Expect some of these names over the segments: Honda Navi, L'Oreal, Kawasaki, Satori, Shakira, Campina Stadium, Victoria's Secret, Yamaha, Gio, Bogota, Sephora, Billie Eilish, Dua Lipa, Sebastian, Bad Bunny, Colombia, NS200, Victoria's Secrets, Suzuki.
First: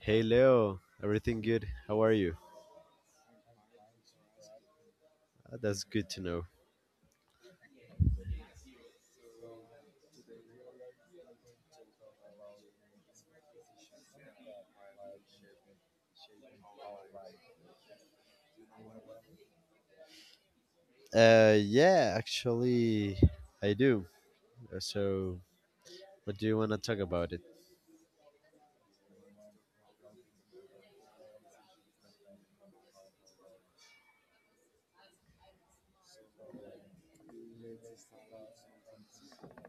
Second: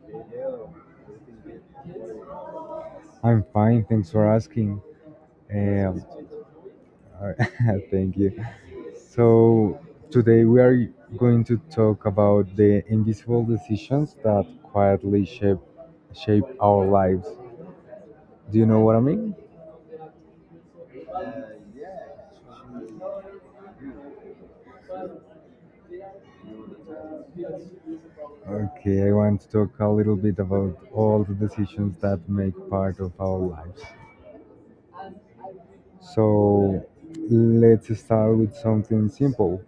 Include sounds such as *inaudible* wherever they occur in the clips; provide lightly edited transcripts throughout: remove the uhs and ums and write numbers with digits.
Hey Leo, everything good? How are you? I'm fine. Thanks for asking. That's Um, good to know. *laughs* thank you. So, today we are going to talk about the invisible decisions that quietly shape our lives. Do you know what I mean? Yeah, actually, I do. So, what do you want to talk about it? Okay, I want to talk a little bit about all the decisions that make part of our lives. So, let's start with something simple.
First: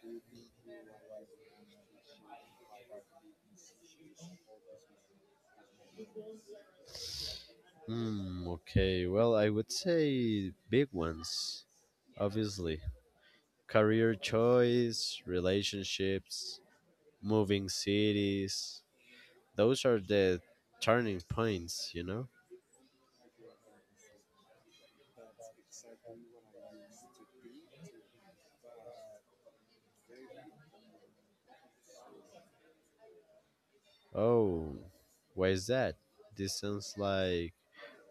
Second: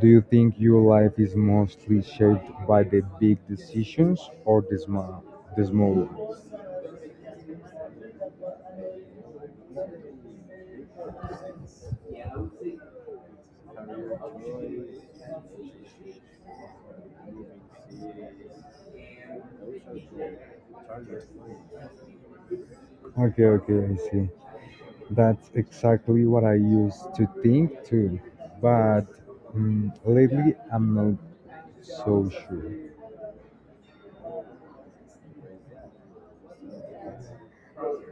Do you think your life is mostly shaped by the big decisions or the small ones? Hmm, okay. Well, I would say big ones, obviously. Career choice, relationships, moving cities. Those are the turning points, you know? Okay, okay, I see. That's exactly what I used to think too, but lately I'm not so sure. Oh, why is that? This sounds like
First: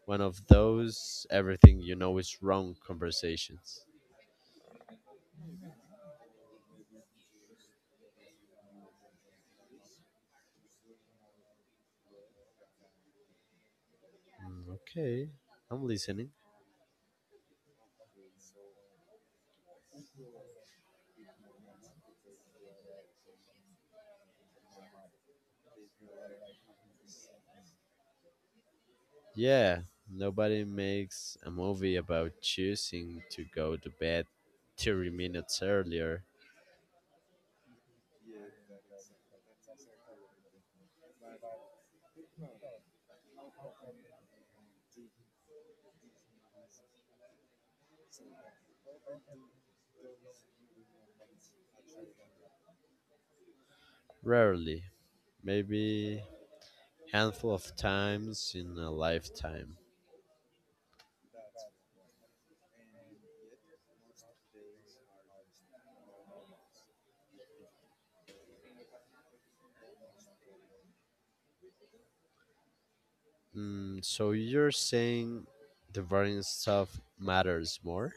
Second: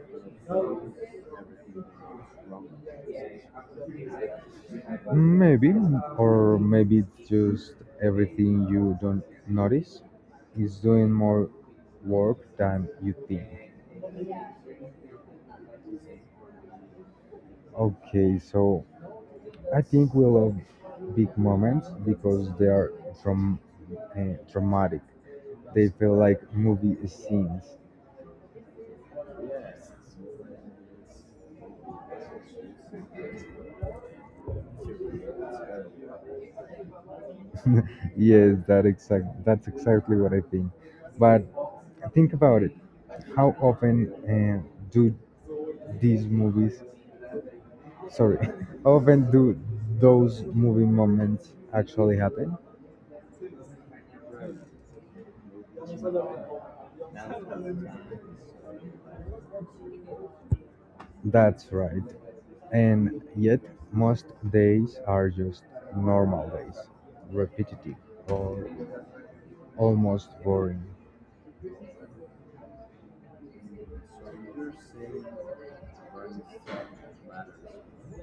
one of those everything you know is wrong conversations. Maybe, or maybe it's just everything you don't notice is doing more work than you think. Okay, I'm listening. Okay, so I think we love big moments because they are from traumatic. They feel like movie scenes. Yeah, nobody makes a movie about choosing to go to bed 30 minutes earlier. *laughs* yes, That's exactly what I think. But think about it. How often do these movies? Sorry, *laughs* how often do those movie moments actually happen? Rarely. Maybe handful of times in a lifetime. That's right. And yet, most days are just normal days, repetitive or almost boring. So you're saying the boring stuff matters more?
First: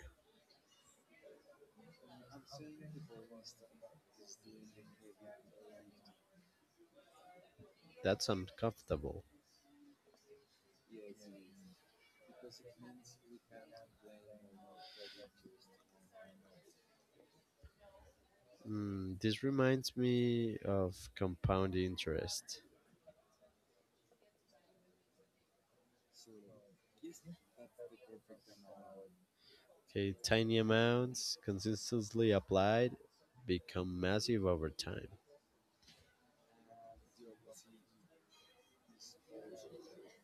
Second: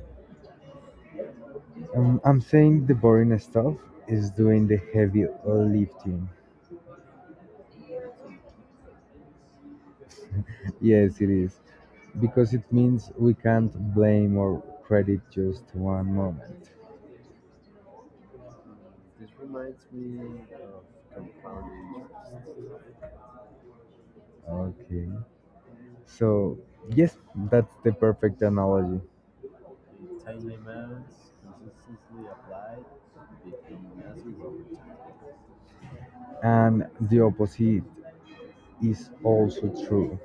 I'm saying the boring stuff is doing the heavy lifting. That's uncomfortable. *laughs* Yes, it is. Because it means we can't blame or credit just one moment. This reminds me of compound interest. Okay. So, yes, that's the perfect analogy. Okay, tiny amounts consistently applied become massive over time. And the opposite is also true.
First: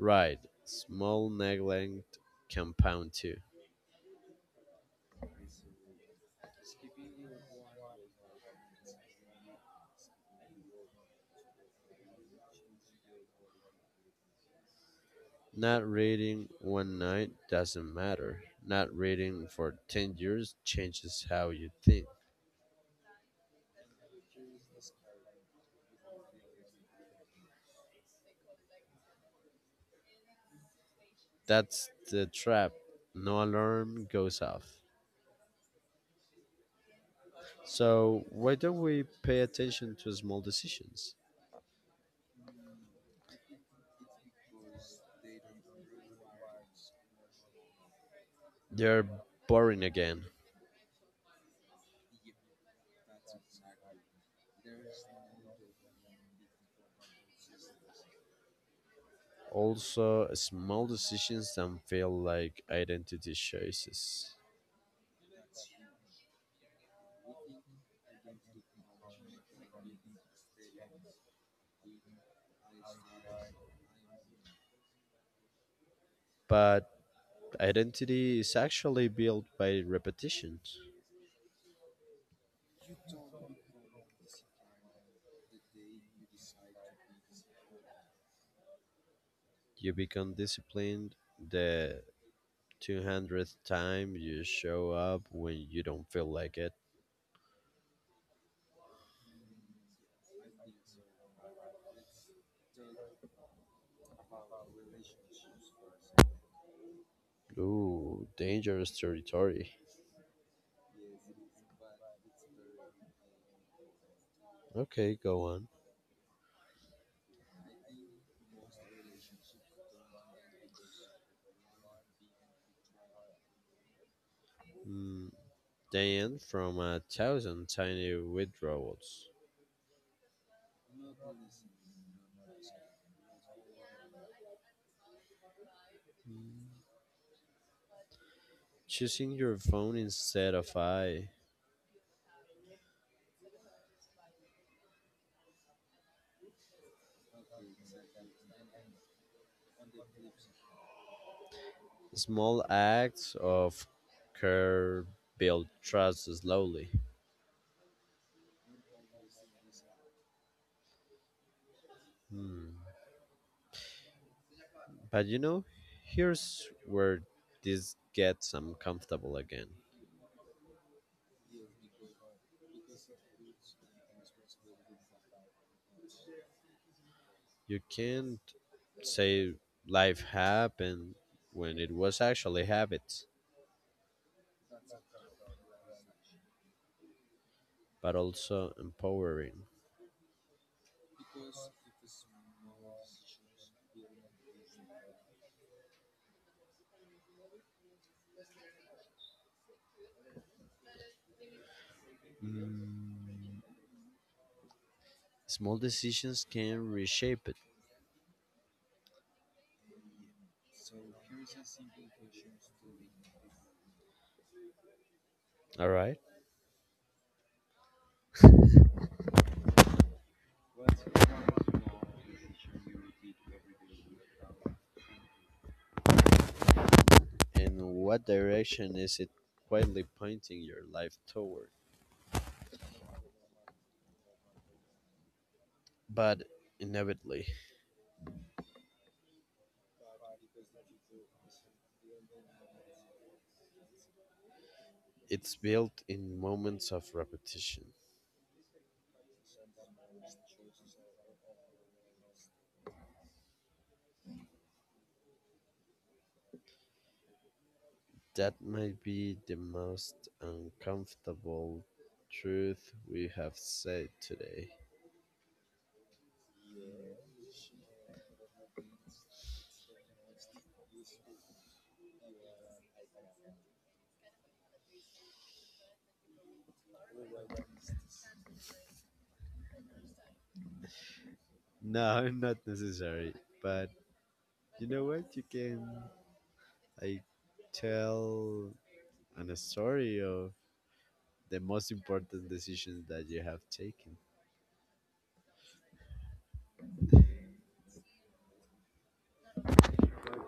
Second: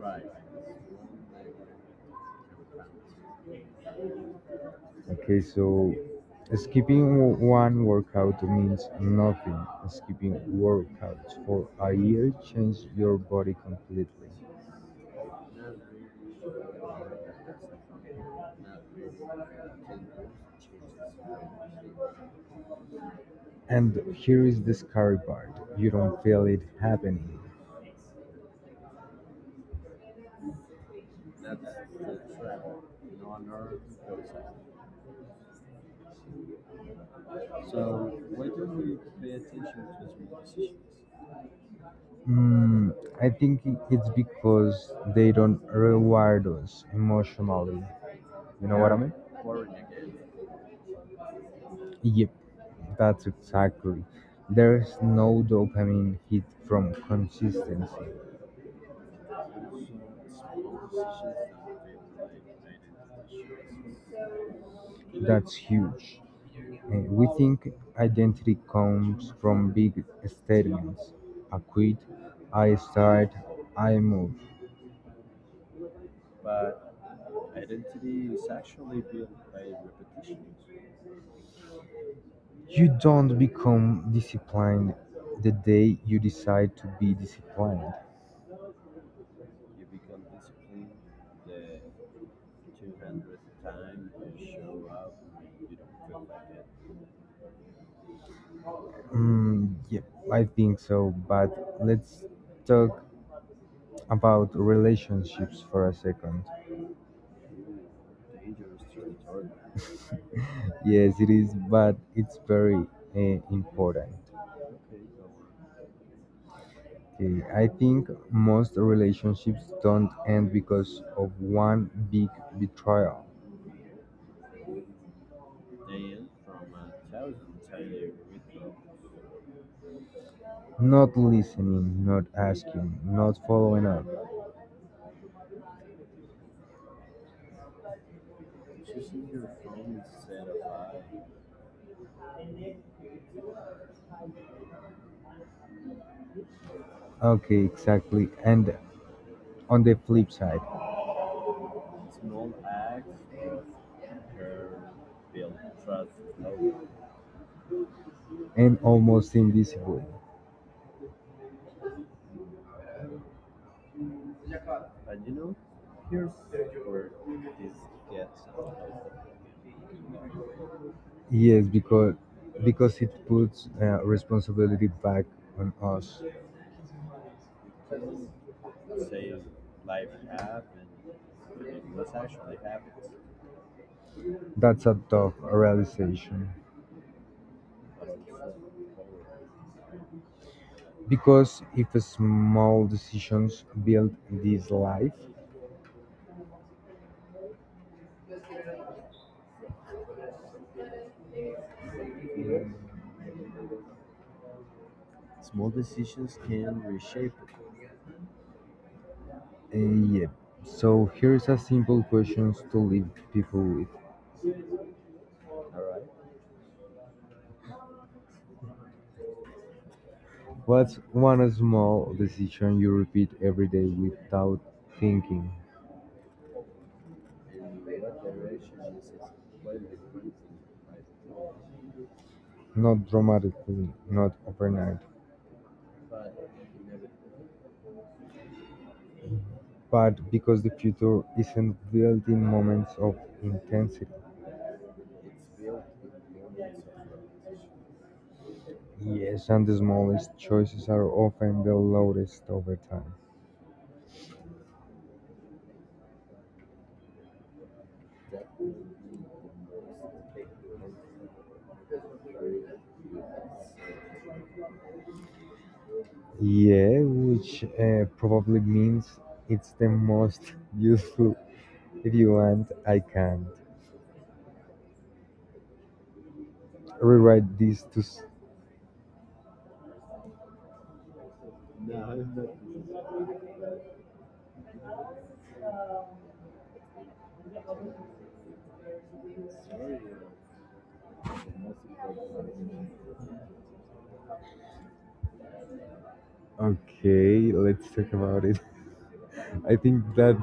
Right, small neglect compound too. Okay, so one workout means nothing. Skipping workouts for a year changes your body completely. Not reading one night doesn't matter. Not reading for 10 years changes how you think. And here is the scary part. You don't feel it happening. That's the trap. No alarm goes off. So, why don't we pay attention to small decisions? Mm, I think it's because they don't reward us emotionally. You know what I Yeah. They're mean? boring again. Yep, that's exactly. There's no dopamine hit from consistency. Also, small decisions that feel like identity choices. That's huge. We think identity comes from big statements. I quit, I start, I move. But identity is actually built by repetitions. You don't become disciplined the day you decide to be disciplined. You become disciplined the 200th time you show up when you don't feel like it. Yeah, I think so, but let's talk about relationships for a second. Ooh, dangerous territory. Yes, it is, but it's very important. Okay, go on. Okay, I think most relationships don't end because of one big betrayal. Mm, they end from a thousand tiny withdrawals. Not listening, not asking, not following up. Choosing your phone instead of I. Okay, exactly. And on the flip side, Small acts of care build trust slowly. and almost invisible. Hmm. But here's where this gets uncomfortable again. Yes, because it puts responsibility back on us. You can't say life happened when it was actually habits, That's a tough realization. but also empowering. Because if small decisions build this life, Mm, small Small decisions decisions can can reshape reshape it. it. Yeah. So here's a simple question to leave people with. All right. What's one small decision you repeat every day without thinking? And what direction is it quietly pointing your life toward? Not dramatically, not overnight, But inevitably, but because the future isn't built in moments of intensity. it's built in moments of repetition. Yes, and the smallest choices are often the loudest over time. That might be the most uncomfortable truth we have said today. Yeah, which probably means it's the most *laughs* useful. If you want, I can't rewrite this to. No, *laughs* not necessary. But you know what? You can I tell an a story of the most important decisions that you have taken. Okay, let's talk about it. *laughs* I think that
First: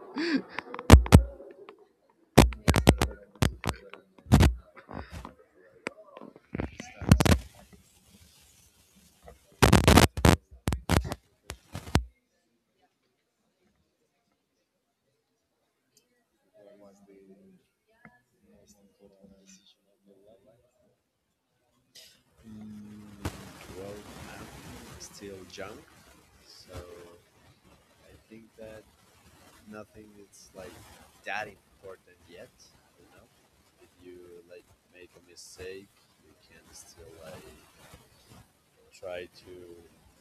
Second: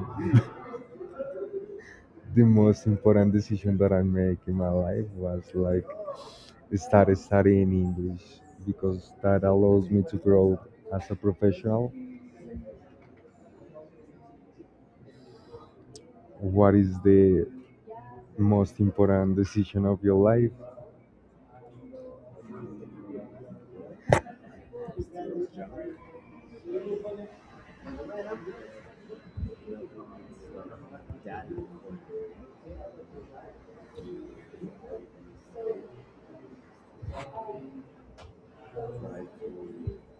the most important decision that I make in my life was like start studying English because that allows me to grow a professional. What is the most important decision of your life? Mm, well, I'm still young, so I think that nothing is like that important yet. You know, if you like make a mistake, you can still like try to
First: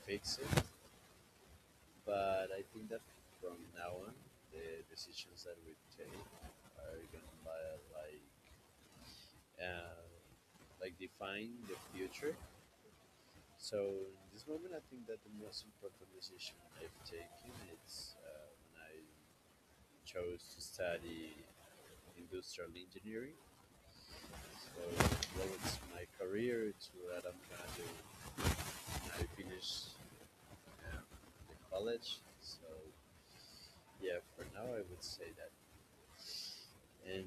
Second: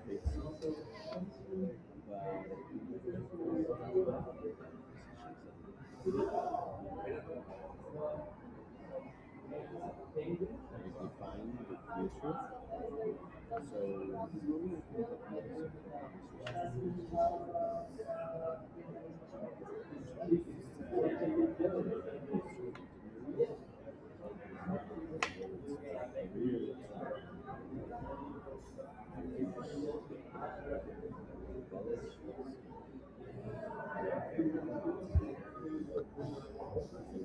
fix it. But I think that from now on, the decisions that we take are gonna uh, like define the future. So in this moment, I think that the most important decision I've taken is when I chose to study industrial engineering. So towards my career, it's what I'm gonna do when I finish um, the college. So yeah, for now I would say that. And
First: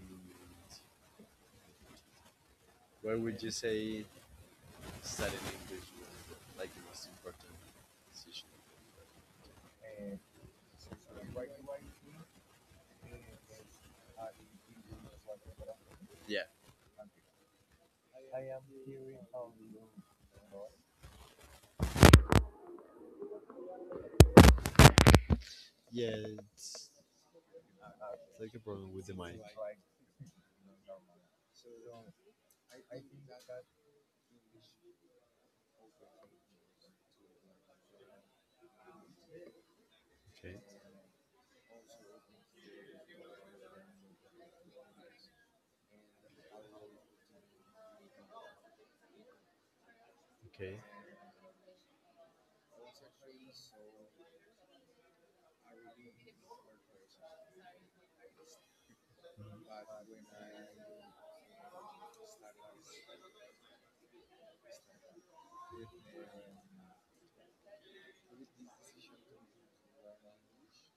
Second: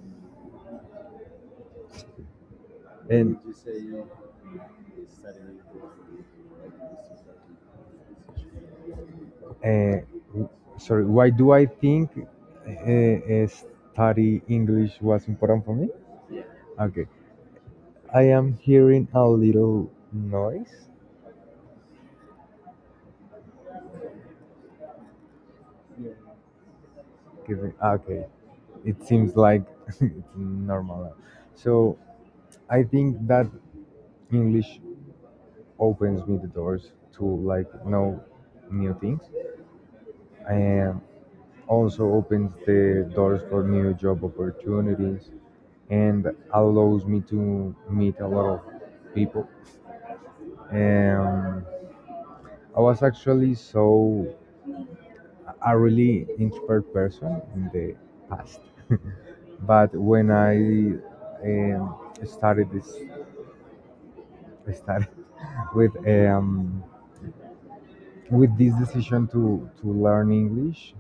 where And would you say studying English was like the most important decision? uh, sorry, why do I think study English was important for me? Yeah. Okay, I am hearing a little noise. Yeah, it's okay, like a problem it with the seems mind. like *laughs* it's normal. So I think that English opens me the doors to like know new things, Okay. and also opens the doors for new job opportunities, and allows me to meet a lot of people. Okay. And I was actually so a really introvert person in the past, but when I um, started this, I started *laughs* with um, with this decision to learn English,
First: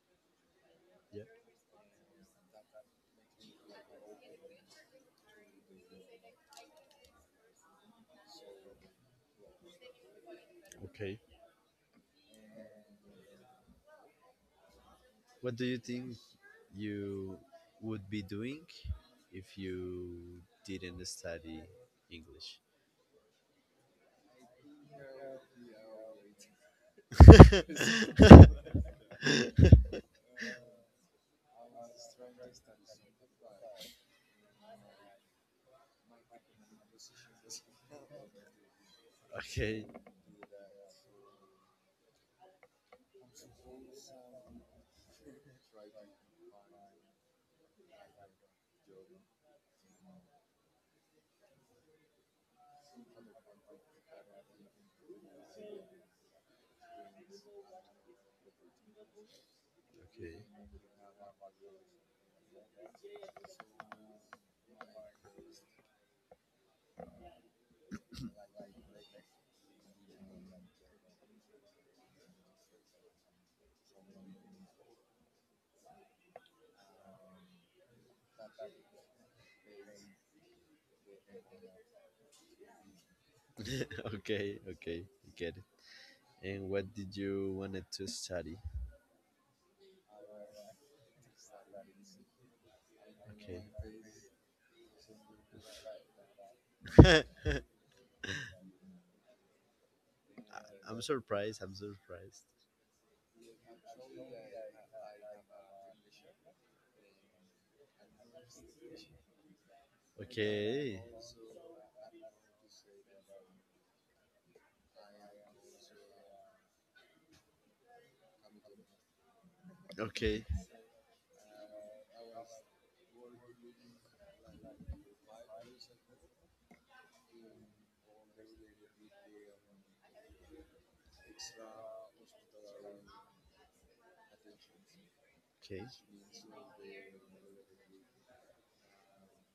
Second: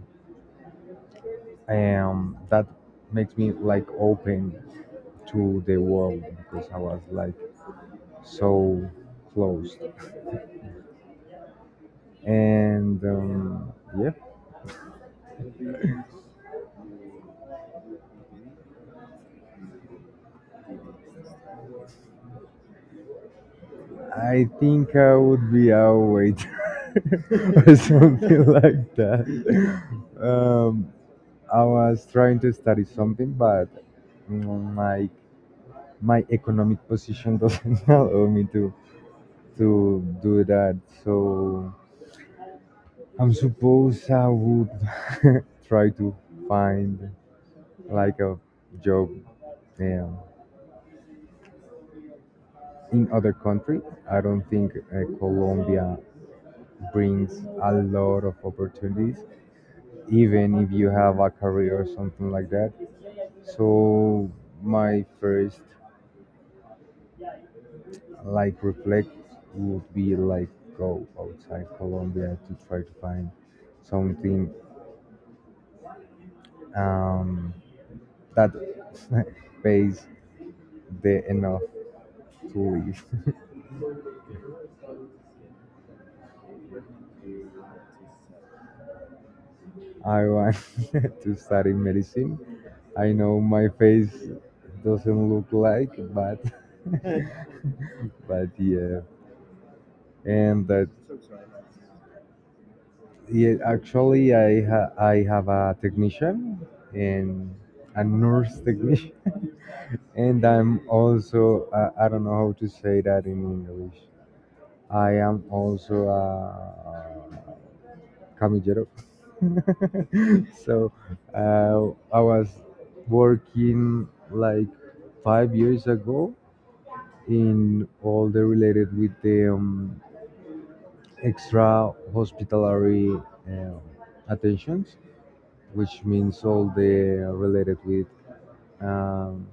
Yeah. and that makes me like open to the world because I was like so closed. Okay. And yeah, What do you think you would be doing if you didn't study English? I think I would be a waiter *laughs* *laughs* or Okay, something *laughs* like that. Um, I was trying to study something, but my economic position doesn't *laughs* allow me to do that. So I am suppose I would *laughs* try to find like a job um, in other country. I don't think Colombia brings a lot of opportunities, okay, even if you have a career or something like that. So my first like reflect would be like go outside Colombia to try to find something um, that *laughs* pays the enough. Please. *laughs* okay, okay. I get it. And what did you wanted to study? *laughs* I want *laughs* to study medicine. I know my face doesn't look like, Okay. *laughs* But yeah, and that I'm surprised. I'm surprised. yeah, actually I I have a technician and a nurse technician, and I'm Okay. also I don't know how to say that in English. I am also a camillero. Okay. *laughs* so uh, I was working like 5 years ago in all the related with the extra hospitalary um attentions, Okay. which means all the related with um,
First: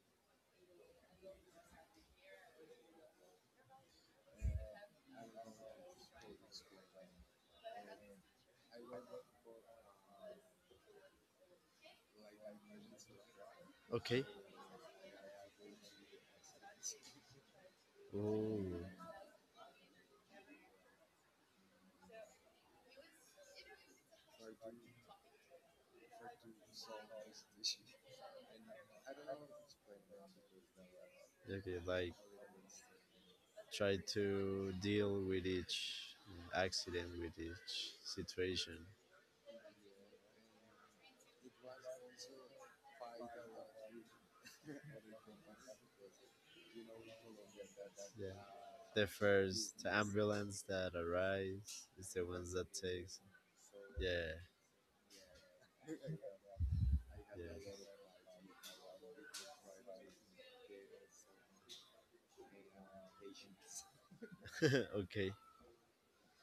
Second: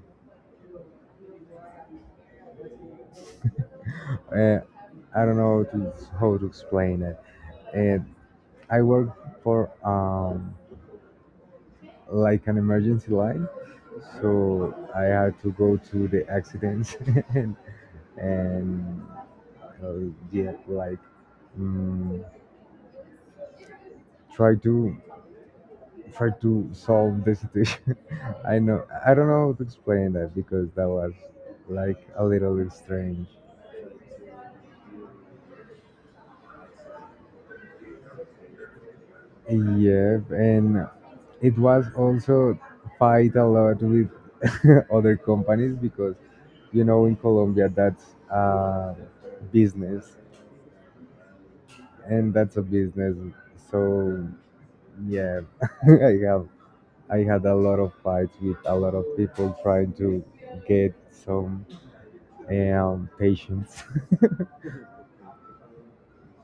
uh, I don't know how to explain it. And I work for like an emergency line, Okay. so I had to go to the accidents *laughs* and Oh. and uh, yeah, like mm, try to solve the situation. *laughs* I know I don't know how to explain that because that was Okay. like Like a little strange. try to deal with each accident, with each situation. Yeah, and it was also fight a lot with *laughs* other companies because you know in Colombia that's Yeah. a Differs to business, ambulance that arrives is the and ones that's a that business. takes. So Yeah, yeah, *laughs* I have I had a lot of yeah, fights with a lot of people trying to get some patience. *laughs* okay,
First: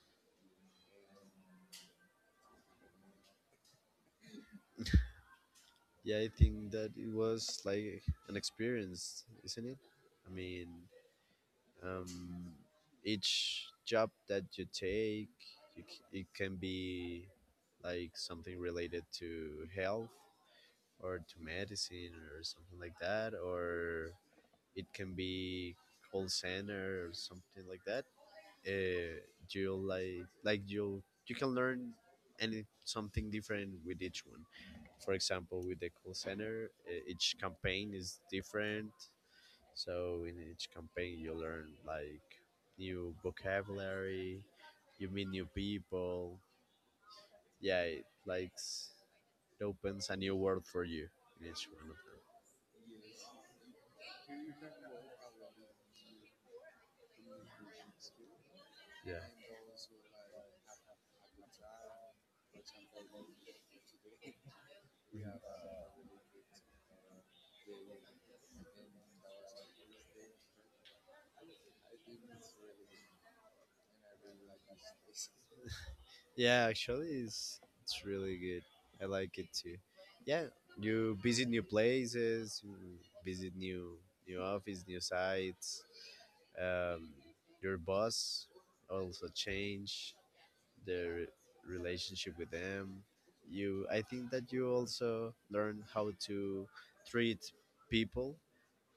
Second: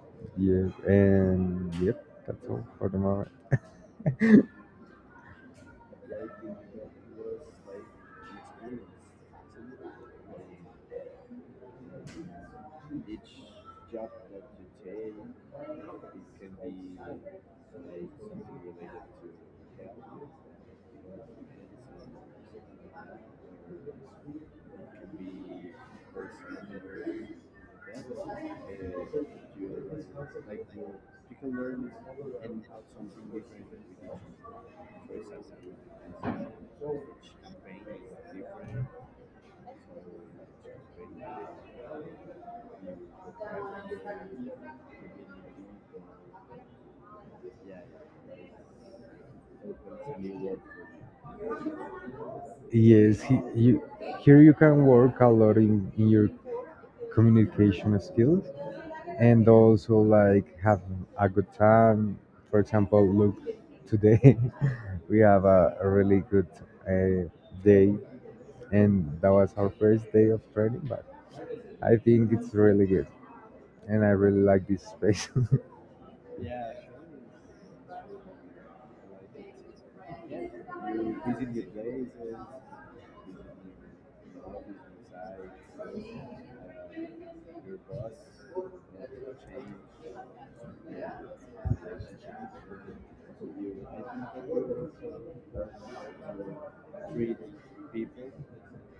*laughs* yes, and yep, that's all for the moment. yeah, I think that it was like an experience, isn't it? I mean, um each job that you take, it can be like something related to health or to medicine or something like that, or it can be call center or something like that. uh, you like you can learn any something different with each one. For example, with the call center, each campaign is different. So in each campaign you learn like new vocabulary, you meet new people. Yeah, it opens a new world for you in each one of them. Yes, here you can work a lot in your communication skills Yeah. and also like have a good time. For example, look, today *laughs* we have a really good uh, day, and that was our first day of training, but I think it's really good, and I really like this space. *laughs* Yeah, actually, it's really good. I like it too. Yeah, you visit new places, you visit new office, new sites. Um, your boss also change the relationship with them. I think that you also learn how to treat people,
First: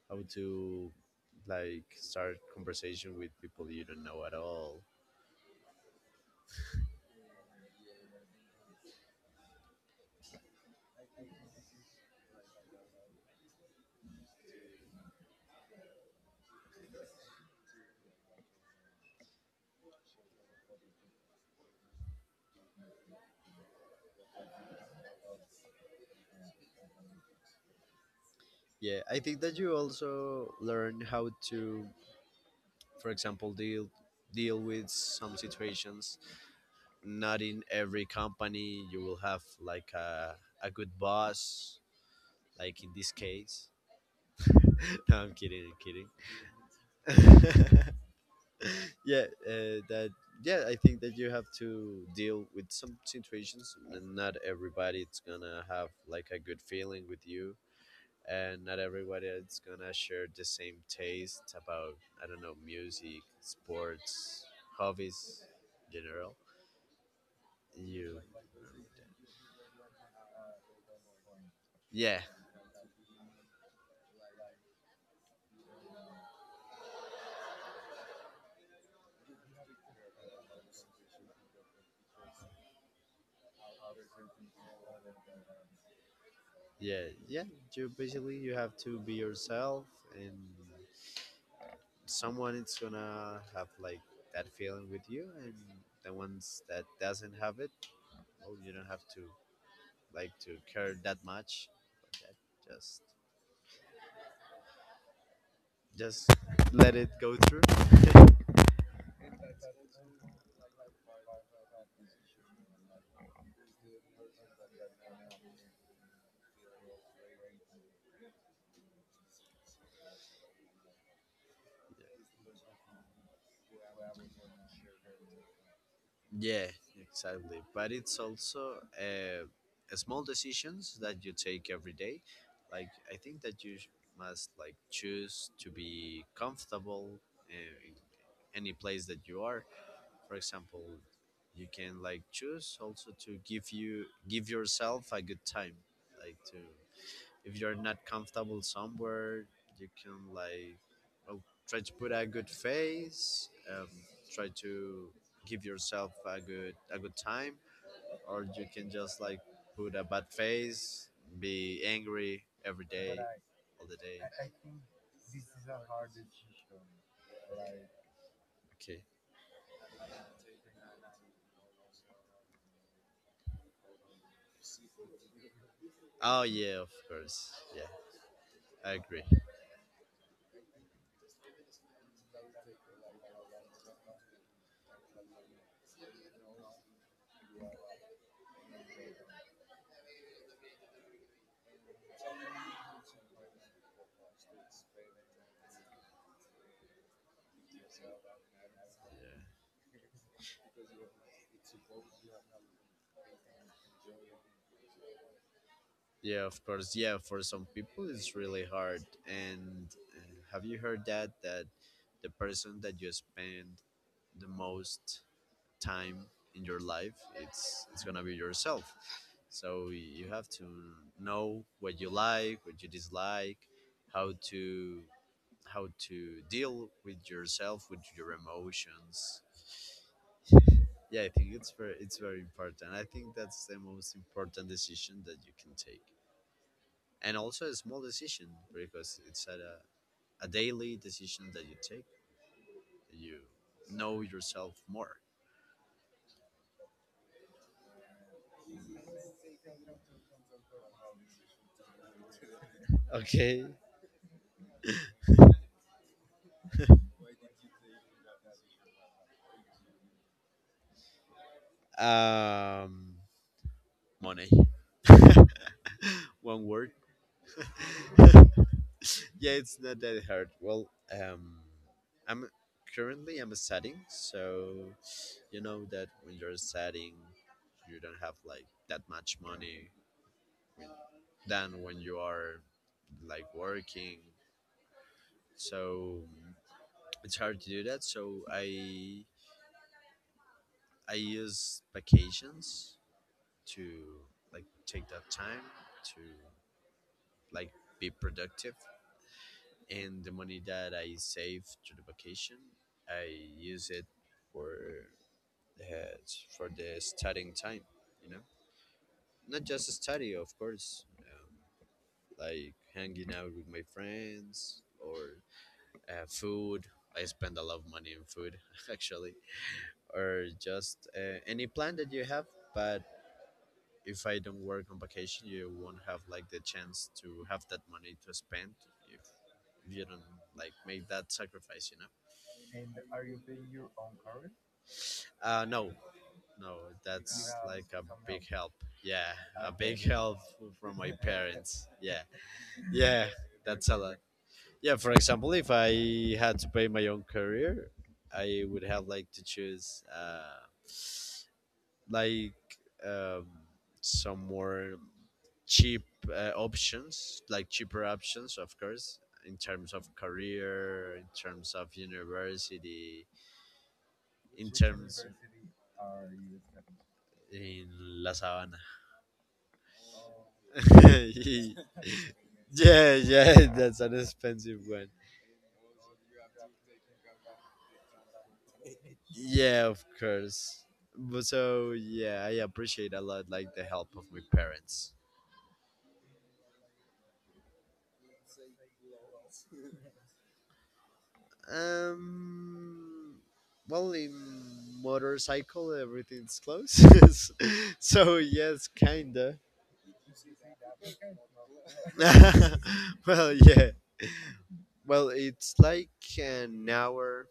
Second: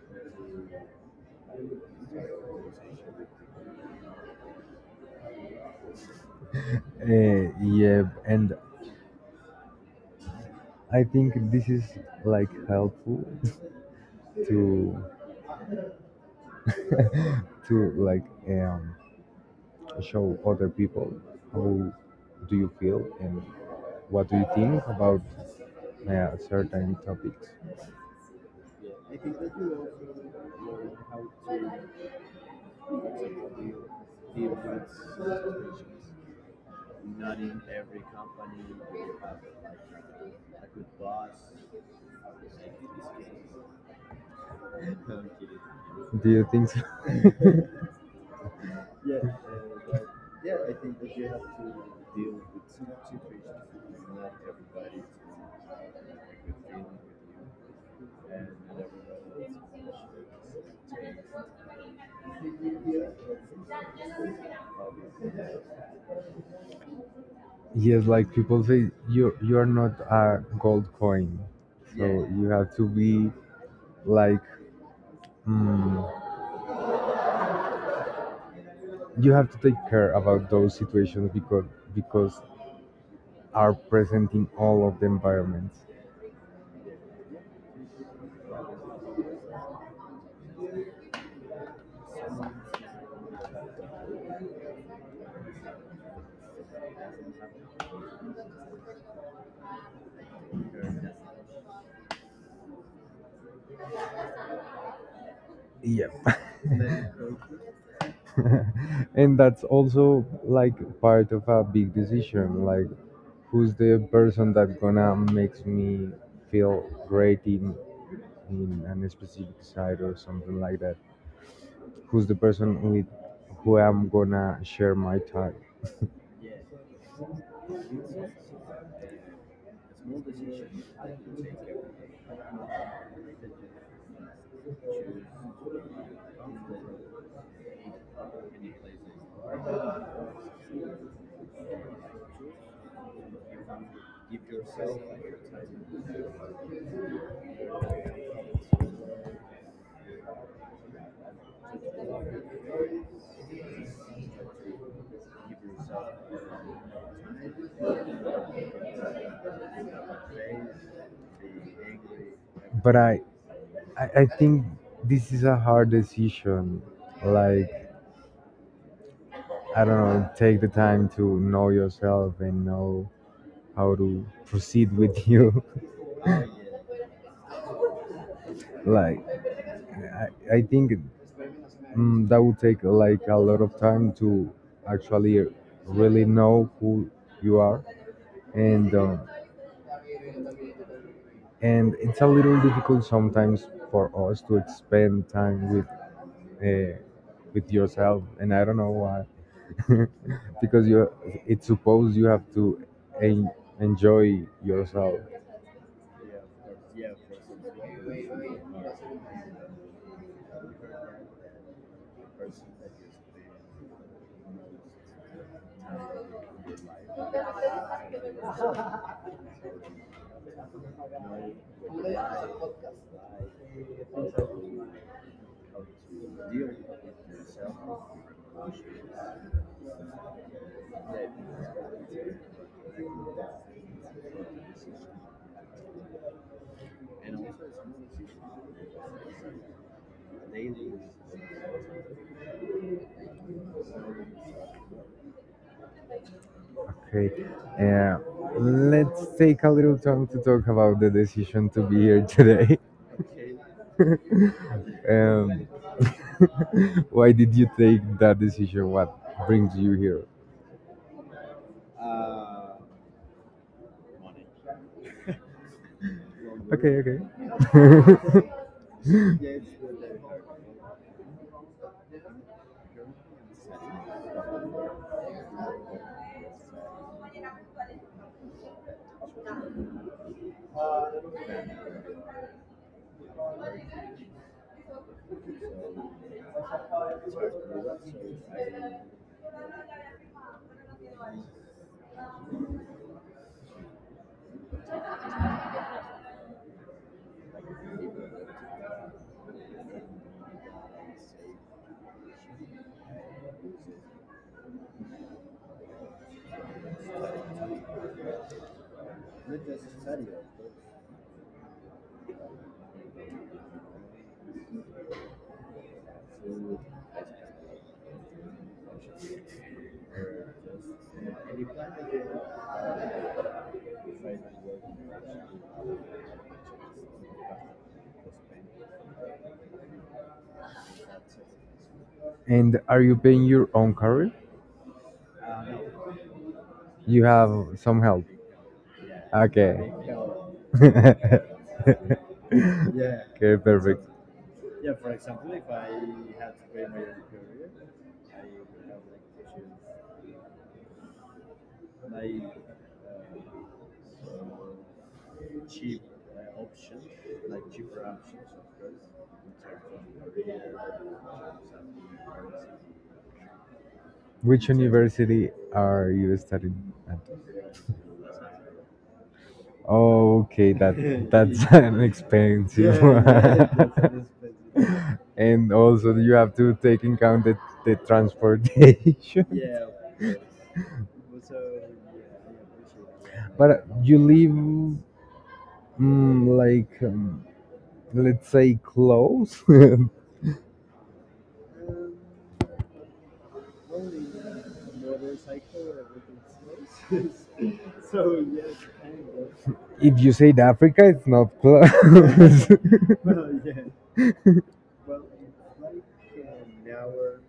how to like start conversation with people you don't know at all. Eh, yeah, and I think this is like helpful *laughs* to *laughs* to like show other people how do you feel and what do you think about certain topics. Yeah, I think that you also learn how to for example deal with some situations. Not in every company you will have like a good boss, like in this case. *laughs* No, I'm kidding, I'm Do you think so? kidding. *laughs* Yeah, that. Yeah, I think that you have to deal with some situations, and not everybody it's gonna have like a good feeling with you. And not everybody is gonna share the same taste about, I don't know, music, sports, hobbies in general. *laughs* yes, You. like people say you are not a gold coin, Yeah, so you have to be like. mm, you have to take care about those situations because are present in all of the environments. yeah, yeah, you basically, you have to be yourself, and someone is gonna have like that feeling with you, and the ones that doesn't have it, well, you don't have to like to care that much. But that, just Yeah. just let it go through. *laughs* And that's also like part of a big decision like who's the person that gonna makes me feel great in an specific side or something like that, who's the person with who I'm gonna share my time. Yeah, exactly. But it's also uh, small decisions that you take every day. Like, I think that you must like choose to be comfortable in any place that you are. For example, you can like choose also to give yourself a good time, like to if you're not comfortable somewhere, you can like, well, try to put a good face. um, Try to give yourself a good time. Or you can just like put a bad face, be angry every but day, i all the day. I think this is a hard decision like Okay. I don't know, take the time to know yourself and know how to proceed with you. Oh yeah, of course. Yeah, *laughs* I agree. Like, I think that would take like a lot of time to actually really know who you are, and um, and it's a little difficult sometimes for us to spend time with. Uh, with yourself, and I don't know why Yeah. *laughs* because you it's supposed you have to en- enjoy yourself. Yeah, of course. Yeah, for some people it's really hard. And have you heard that the person that you spend the most time in your life, it's going to be yourself. So you have to know what you like, what you dislike, how to how to deal with yourself, with your emotions. Yeah, I think it's very important. I think that's the most important decision that you can take, and also a small decision because it's at a daily decision that you take. You know yourself more. Okay, uh, let's take a little time to talk about the decision to be here today. Okay. *laughs* um, *laughs* why did you take that decision? What brings you here? um Money. *laughs* One word. Okay, okay. *laughs* *laughs* Yeah, it's not that hard. Well, I'm currently I'm studying. So you know that when you're studying, you don't have like that much money than when you are like working. So it's hard to do that. So I use vacations to like take that time to like be productive. And the money that I save to the vacation, I use it for uh, for the studying time, you know not just study of course. Like hanging out with my friends or food. I spend a lot of money on food *laughs* actually. Or just any plan that you have. But if I don't work on vacation, you won't have like the chance to have that money to spend if you don't like make that sacrifice. and are you paying your own career? No, no, You that's have like a some help. big help. Yeah, a Okay. big help *laughs* from my *laughs* parents. okay, Yeah, yeah, that's a perfect. lot. Yeah, for example, if I had to pay my own career, I would have like to choose like um, some more cheap options, like cheaper options, of course, in terms of career, in terms of university, in Which which terms. university are you studying at? In La Sabana. Oh, okay, *laughs* that that's *laughs* an expensive Yeah, yeah, that's an one. *laughs* expensive one. and also you have to take in count the transportation. Yeah, of *laughs* course. But so yeah, I appreciate a lot like the But help you of my live parents. Like let's say close. *laughs* Um, well, in motorcycle everything's close. *laughs* So yes, kinda. If you said Africa, it's not close. *laughs* Well, *laughs* yeah. Well, it's like an hour.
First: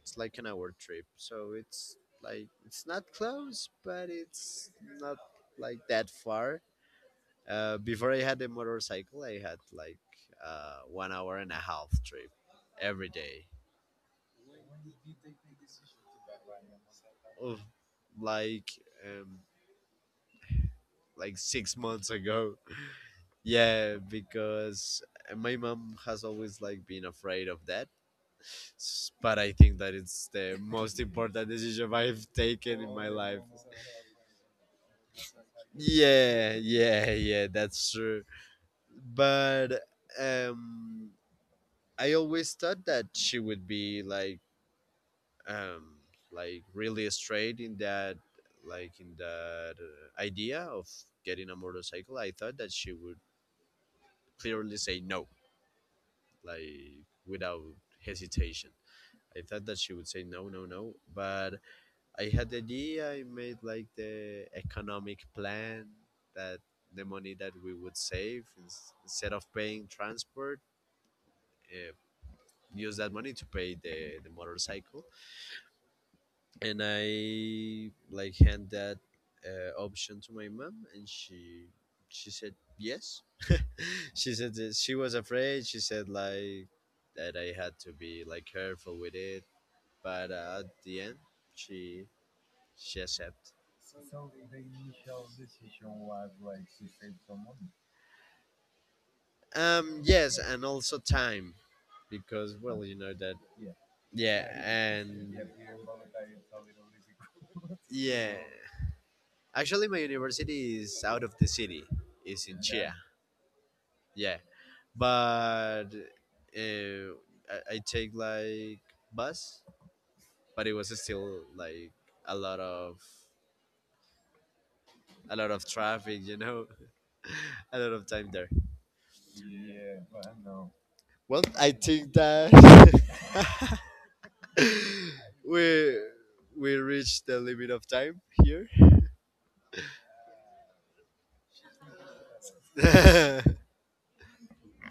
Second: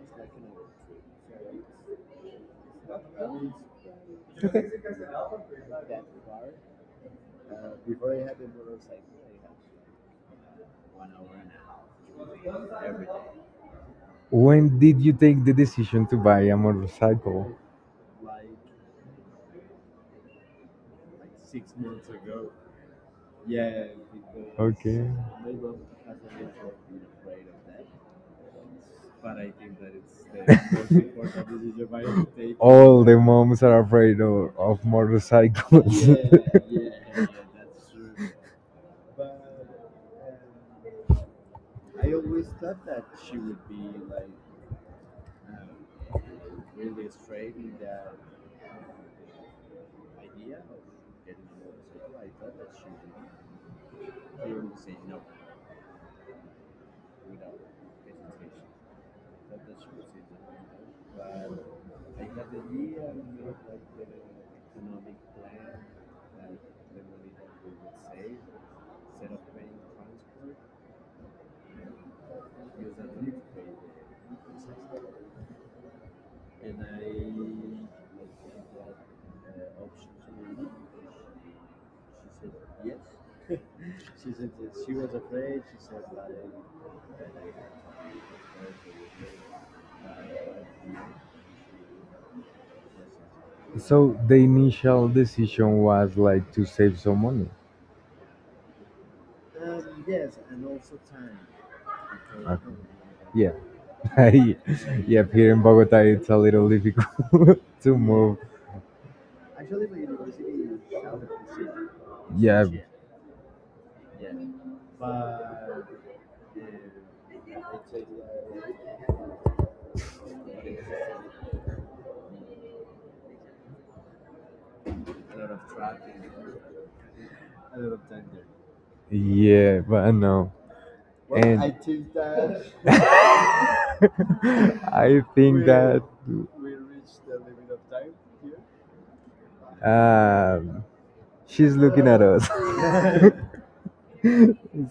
It's like an hour trip. So it's like it's not close, but it's not like that far. Before I had the motorcycle, I had like 1 hour and a half trip every day. Well, when did you take the decision to buy a motorcycle? Of like um, like 6 months ago. *laughs* Yeah, because Okay. my mom has always like been afraid of that. But I think that it's *laughs* the most important decision I've taken in All my the life. moms are afraid of motorcycles. *laughs* Yeah, yeah, yeah, that's true. But um I always thought that she would be um like really straight in that, like in that idea of getting a motorcycle. I thought that she would clearly say no, like without hesitation. I thought that she would say no, no, no, but I had the idea. I made like the economic plan that the money that we would save instead of paying transport, uh, use that money to pay the motorcycle. And I like hand that option to my mom, and she said yes. *laughs* She said that she was afraid. She said like that I had to be like careful with it, but at the end, she she accepted. So the initial decision was like to save some money. Yes, and also time because Uh, well, you know that. yeah. *laughs* Yeah, I- yeah, and here in Bogota it's a little difficult *laughs* to yeah. move. Actually, my university is out of the city. It's in Yeah, Chia. Yeah, but I take like bus, but it was still like a lot of a lot of traffic. You know, *laughs* a lot of time there. yeah, but no. Well, And *laughs* I I think that. *laughs* think we that we reached the limit of time here. um, she's looking at us. *laughs* *laughs*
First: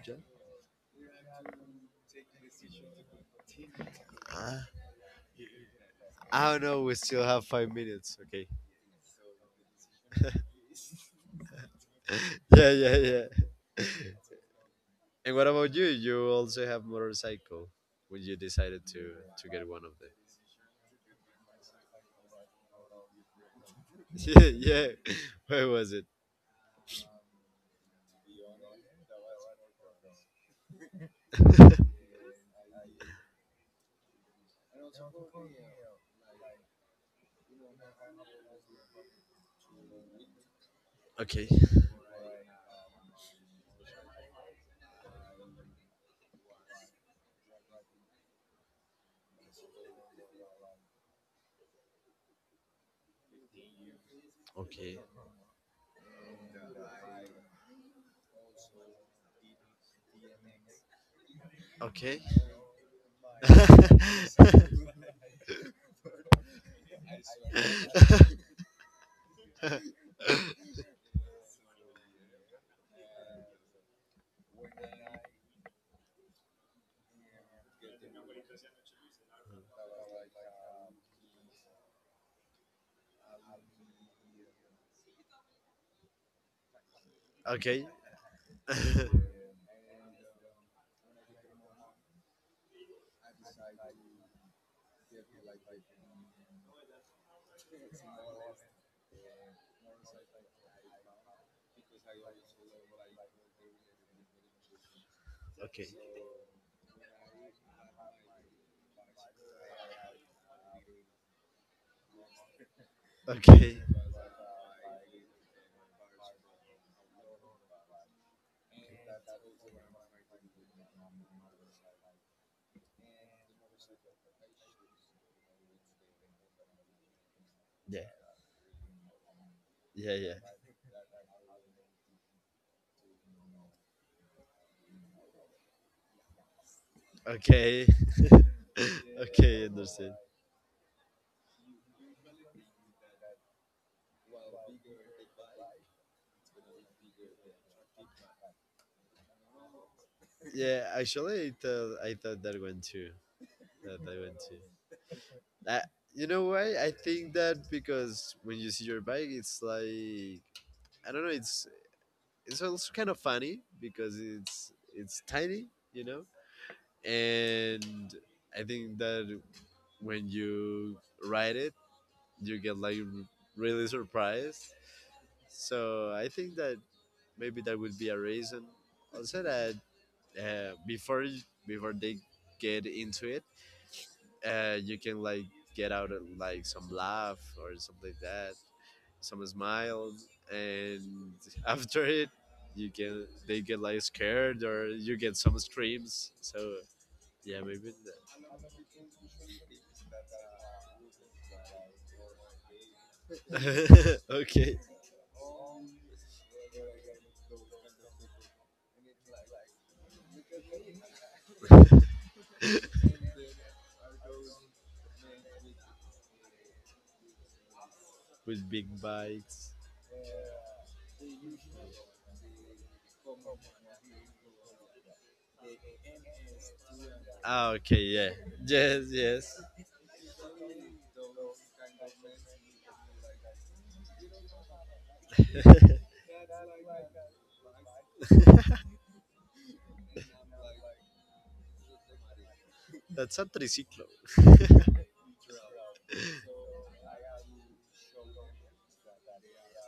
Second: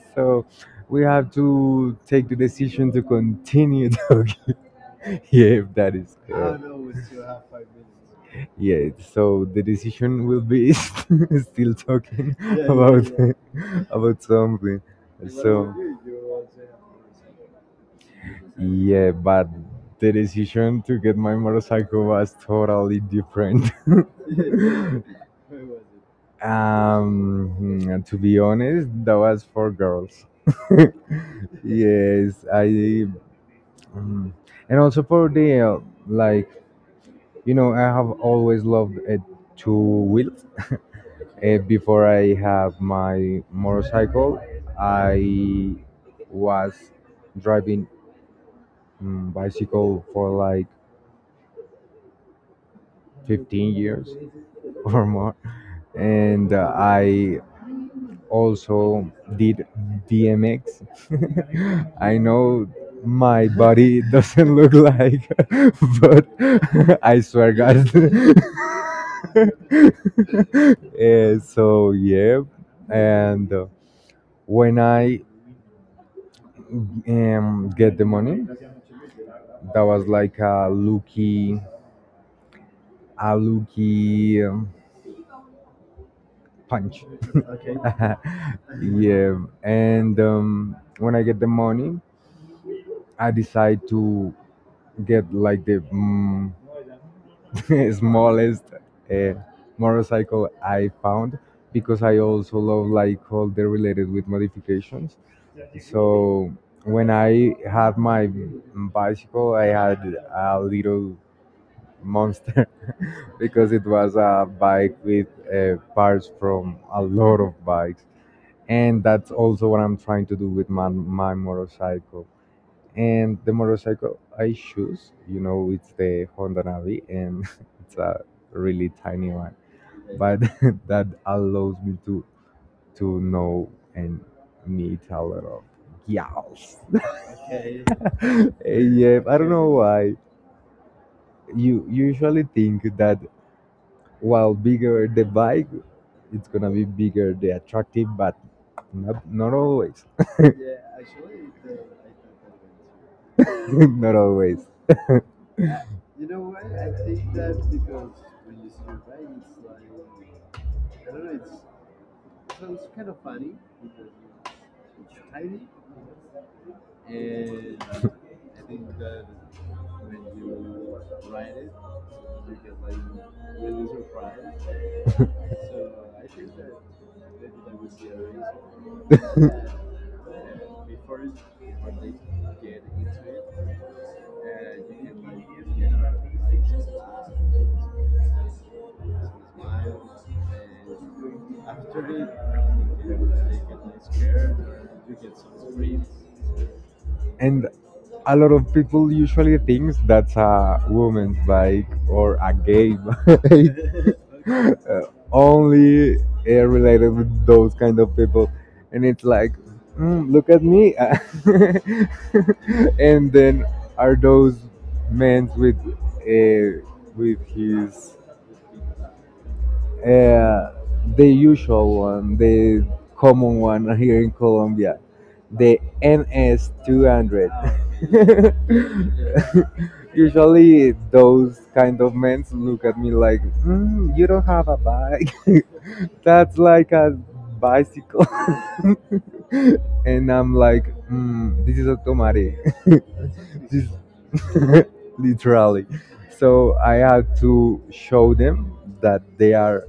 Jen? So we have to take the decision to continue *laughs* talking. Yeah, if that is I don't correct. know. We still have 5 minutes. Okay. Yeah, so the decision will *laughs* be *laughs* still talking *laughs* Yeah, yeah, about yeah. *laughs* about something. And what So about you? You also have motorcycle. When you decided to yeah, to but get one of them. the *laughs* decision to get my motorcycle was totally different. Yeah, yeah. *laughs* Where was it? Hmm, to be honest, that was for girls. *laughs* *laughs* Yes, I. Mhm. And also for the like, you know, I have always loved two wheels. Okay, Before I have my motorcycle, I was driving bicycle for like 15 years *laughs* okay, or more, and I also did BMX. *laughs* I okay. know my body *laughs* doesn't look like, *laughs* but *laughs* I swear, God. *laughs* *laughs* So yeah, and when I get the money, that was like a lucky punch. *laughs* Okay, *laughs* Yeah, and when I get the money, I decide to get like the *laughs* smallest uh, motorcycle I found because I also love like all the related with modifications. okay, So when I had my bicycle, I had a little monster *laughs* because okay. it was a bike with parts from a lot of bikes, and that's also what I'm trying to do with my motorcycle. And the motorcycle I choose, you know, it's the Honda Navi, and *laughs* it's Yeah, a really tiny one, yeah, yeah. but *laughs* that allows me to know and meet a lot of gals. Okay, Yeah, *laughs* I don't okay, know why. understand. You usually think that while bigger the bike, it's gonna be bigger the attractive, but not always, Yeah, actually, I thought that one too. *laughs* That not that one always. too. Uh, you know why? I think that because when you see your bike, it's like I don't know. It's also kind of funny because it's tiny, you know. And I think that when you ride it, you get like really surprised. So I think that maybe that would be a reason. Also, that uh, before before they get into it, you can like get out of, like some laugh or something like that, some smile, and *laughs* after it, you can they get like scared or you get some screams. So yeah, And maybe a that. lot of people usually thinks that's a woman's bike or a gay *laughs* bike. *laughs* Okay, uh, Only related with those kind of people, and it's like look at me *laughs* and then are those men uh, with his with big bites. uh, the usual one, the common one here in Colombia, the NS200. Ah, okay, yeah, yes, yes. *laughs* Usually, those kind of men look at me like, mm, you don't have a bike. *laughs* *laughs* That's like a bicycle. *laughs* And I'm like, mm, this is a automatic. That's a *laughs* This, triciclo. *laughs* literally. So I had to show them that they are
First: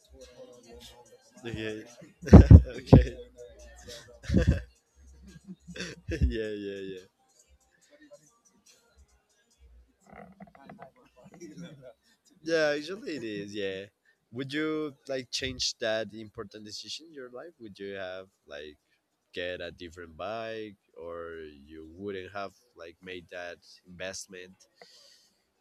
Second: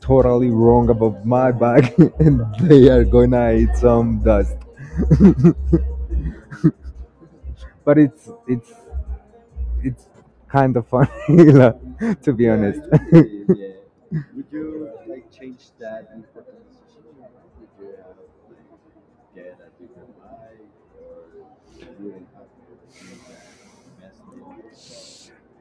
totally wrong about my Okay. bag *laughs* and *laughs* they are okay. gonna eat some dust. *laughs* *laughs* Yeah, yeah, yeah. But it's kind of funny *laughs* like, to be Yeah, honest. actually it is, *laughs* yeah. Would you like change that important decision in your life? Would you have like get a different bike, or you wouldn't have like made that investment?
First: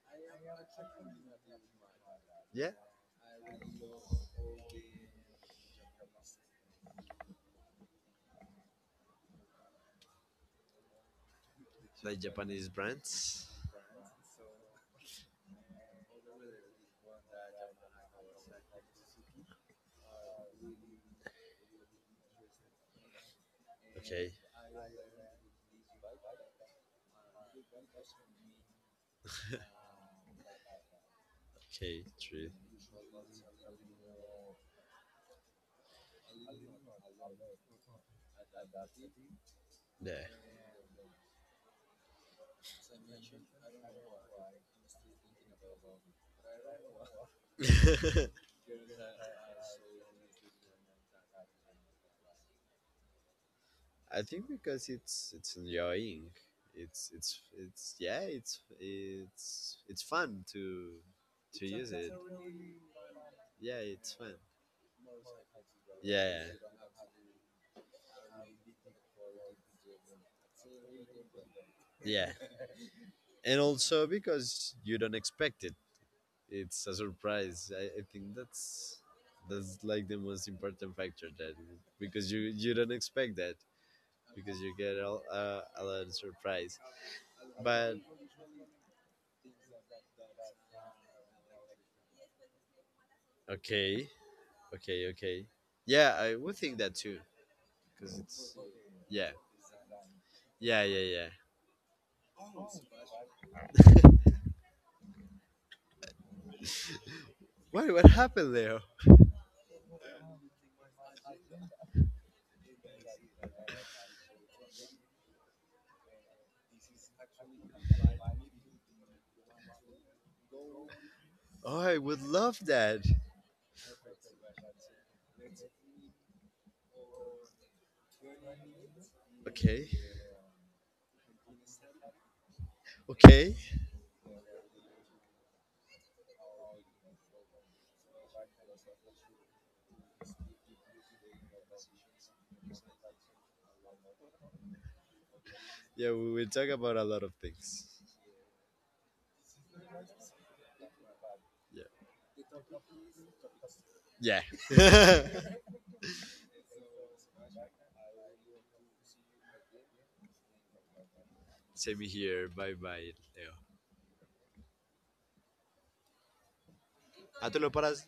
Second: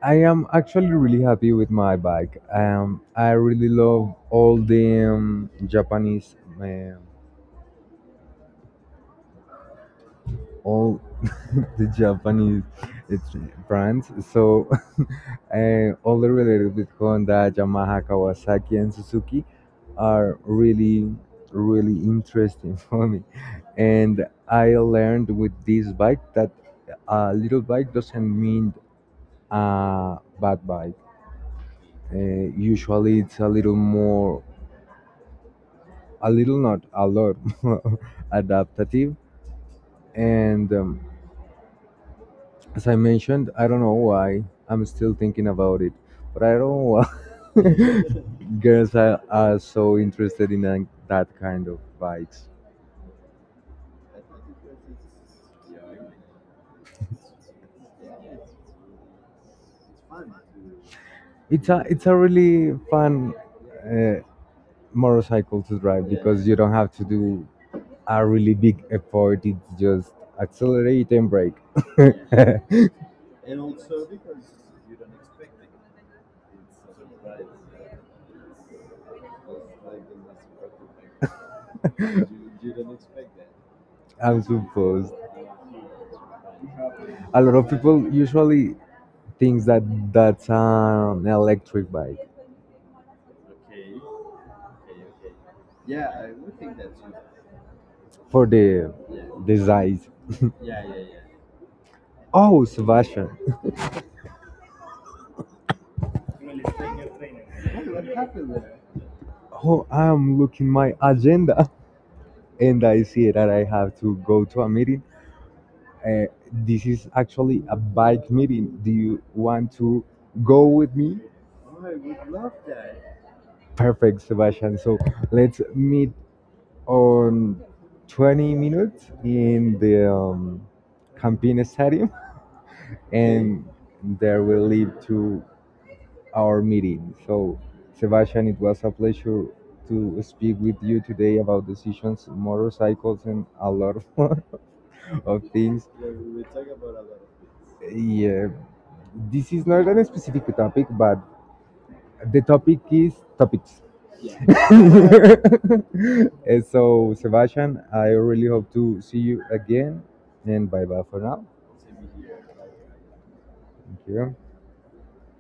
I am actually really happy with my bike. Yeah, I really love all the Japanese um, all *laughs* the like Japanese Japanese it's brands. brands. So *laughs* all the related with Honda, Yamaha, Kawasaki, and Suzuki are really, really interesting *laughs* for me. And Okay, I learned with this bike that a little bike doesn't mean a bad bike. okay, Uh, true. Usually, it's a little not a lot *laughs* more adaptative and. As I mentioned, I don't know why I'm still thinking about it, but I don't know why Yeah. *laughs* *laughs* girls are so interested in that kind of bikes. I think because it's enjoying. It's Yeah. It's fun to use It's it. a really fun Yeah, it's uh, fun. motorcycle to drive Yeah, because you don't have to do a really big effort. It's just accelerate and brake. yeah, *laughs* and also because you don't expect it. It's a surprise. I think that's like the most important factor, that because you don't expect that, I'm because you get supposed. all, a lot of surprise. A lot of But people usually thinks that that's an electric bike okay, okay, okay. Yeah, I would think that too because for it's. Yeah. the size. Yeah, yeah, yeah. Oh, Sebastian. *laughs* What happened, Leo? Oh, I'm looking my agenda *laughs* and I see that I have to go to a meeting. Uh, this is actually a bike meeting. Do you want to go with me? Oh, I would love that. Perfect, Sebastian. So let's meet on 20 minutes in Okay. the Campina Stadium, Okay. and there we leave to our meeting. So, Sebastian, it was a pleasure to speak with you today about decisions, motorcycles, and a lot of *laughs* more of things. Yeah, we will talk about a lot of things. Yeah, this is not a specific topic, but the topic is topics. Yeah. Yeah. *laughs* So, Sebastian, I really hope to see you again, and bye bye for now. Send me here. Bye bye, Leo. Thank you. Ah, tú lo paras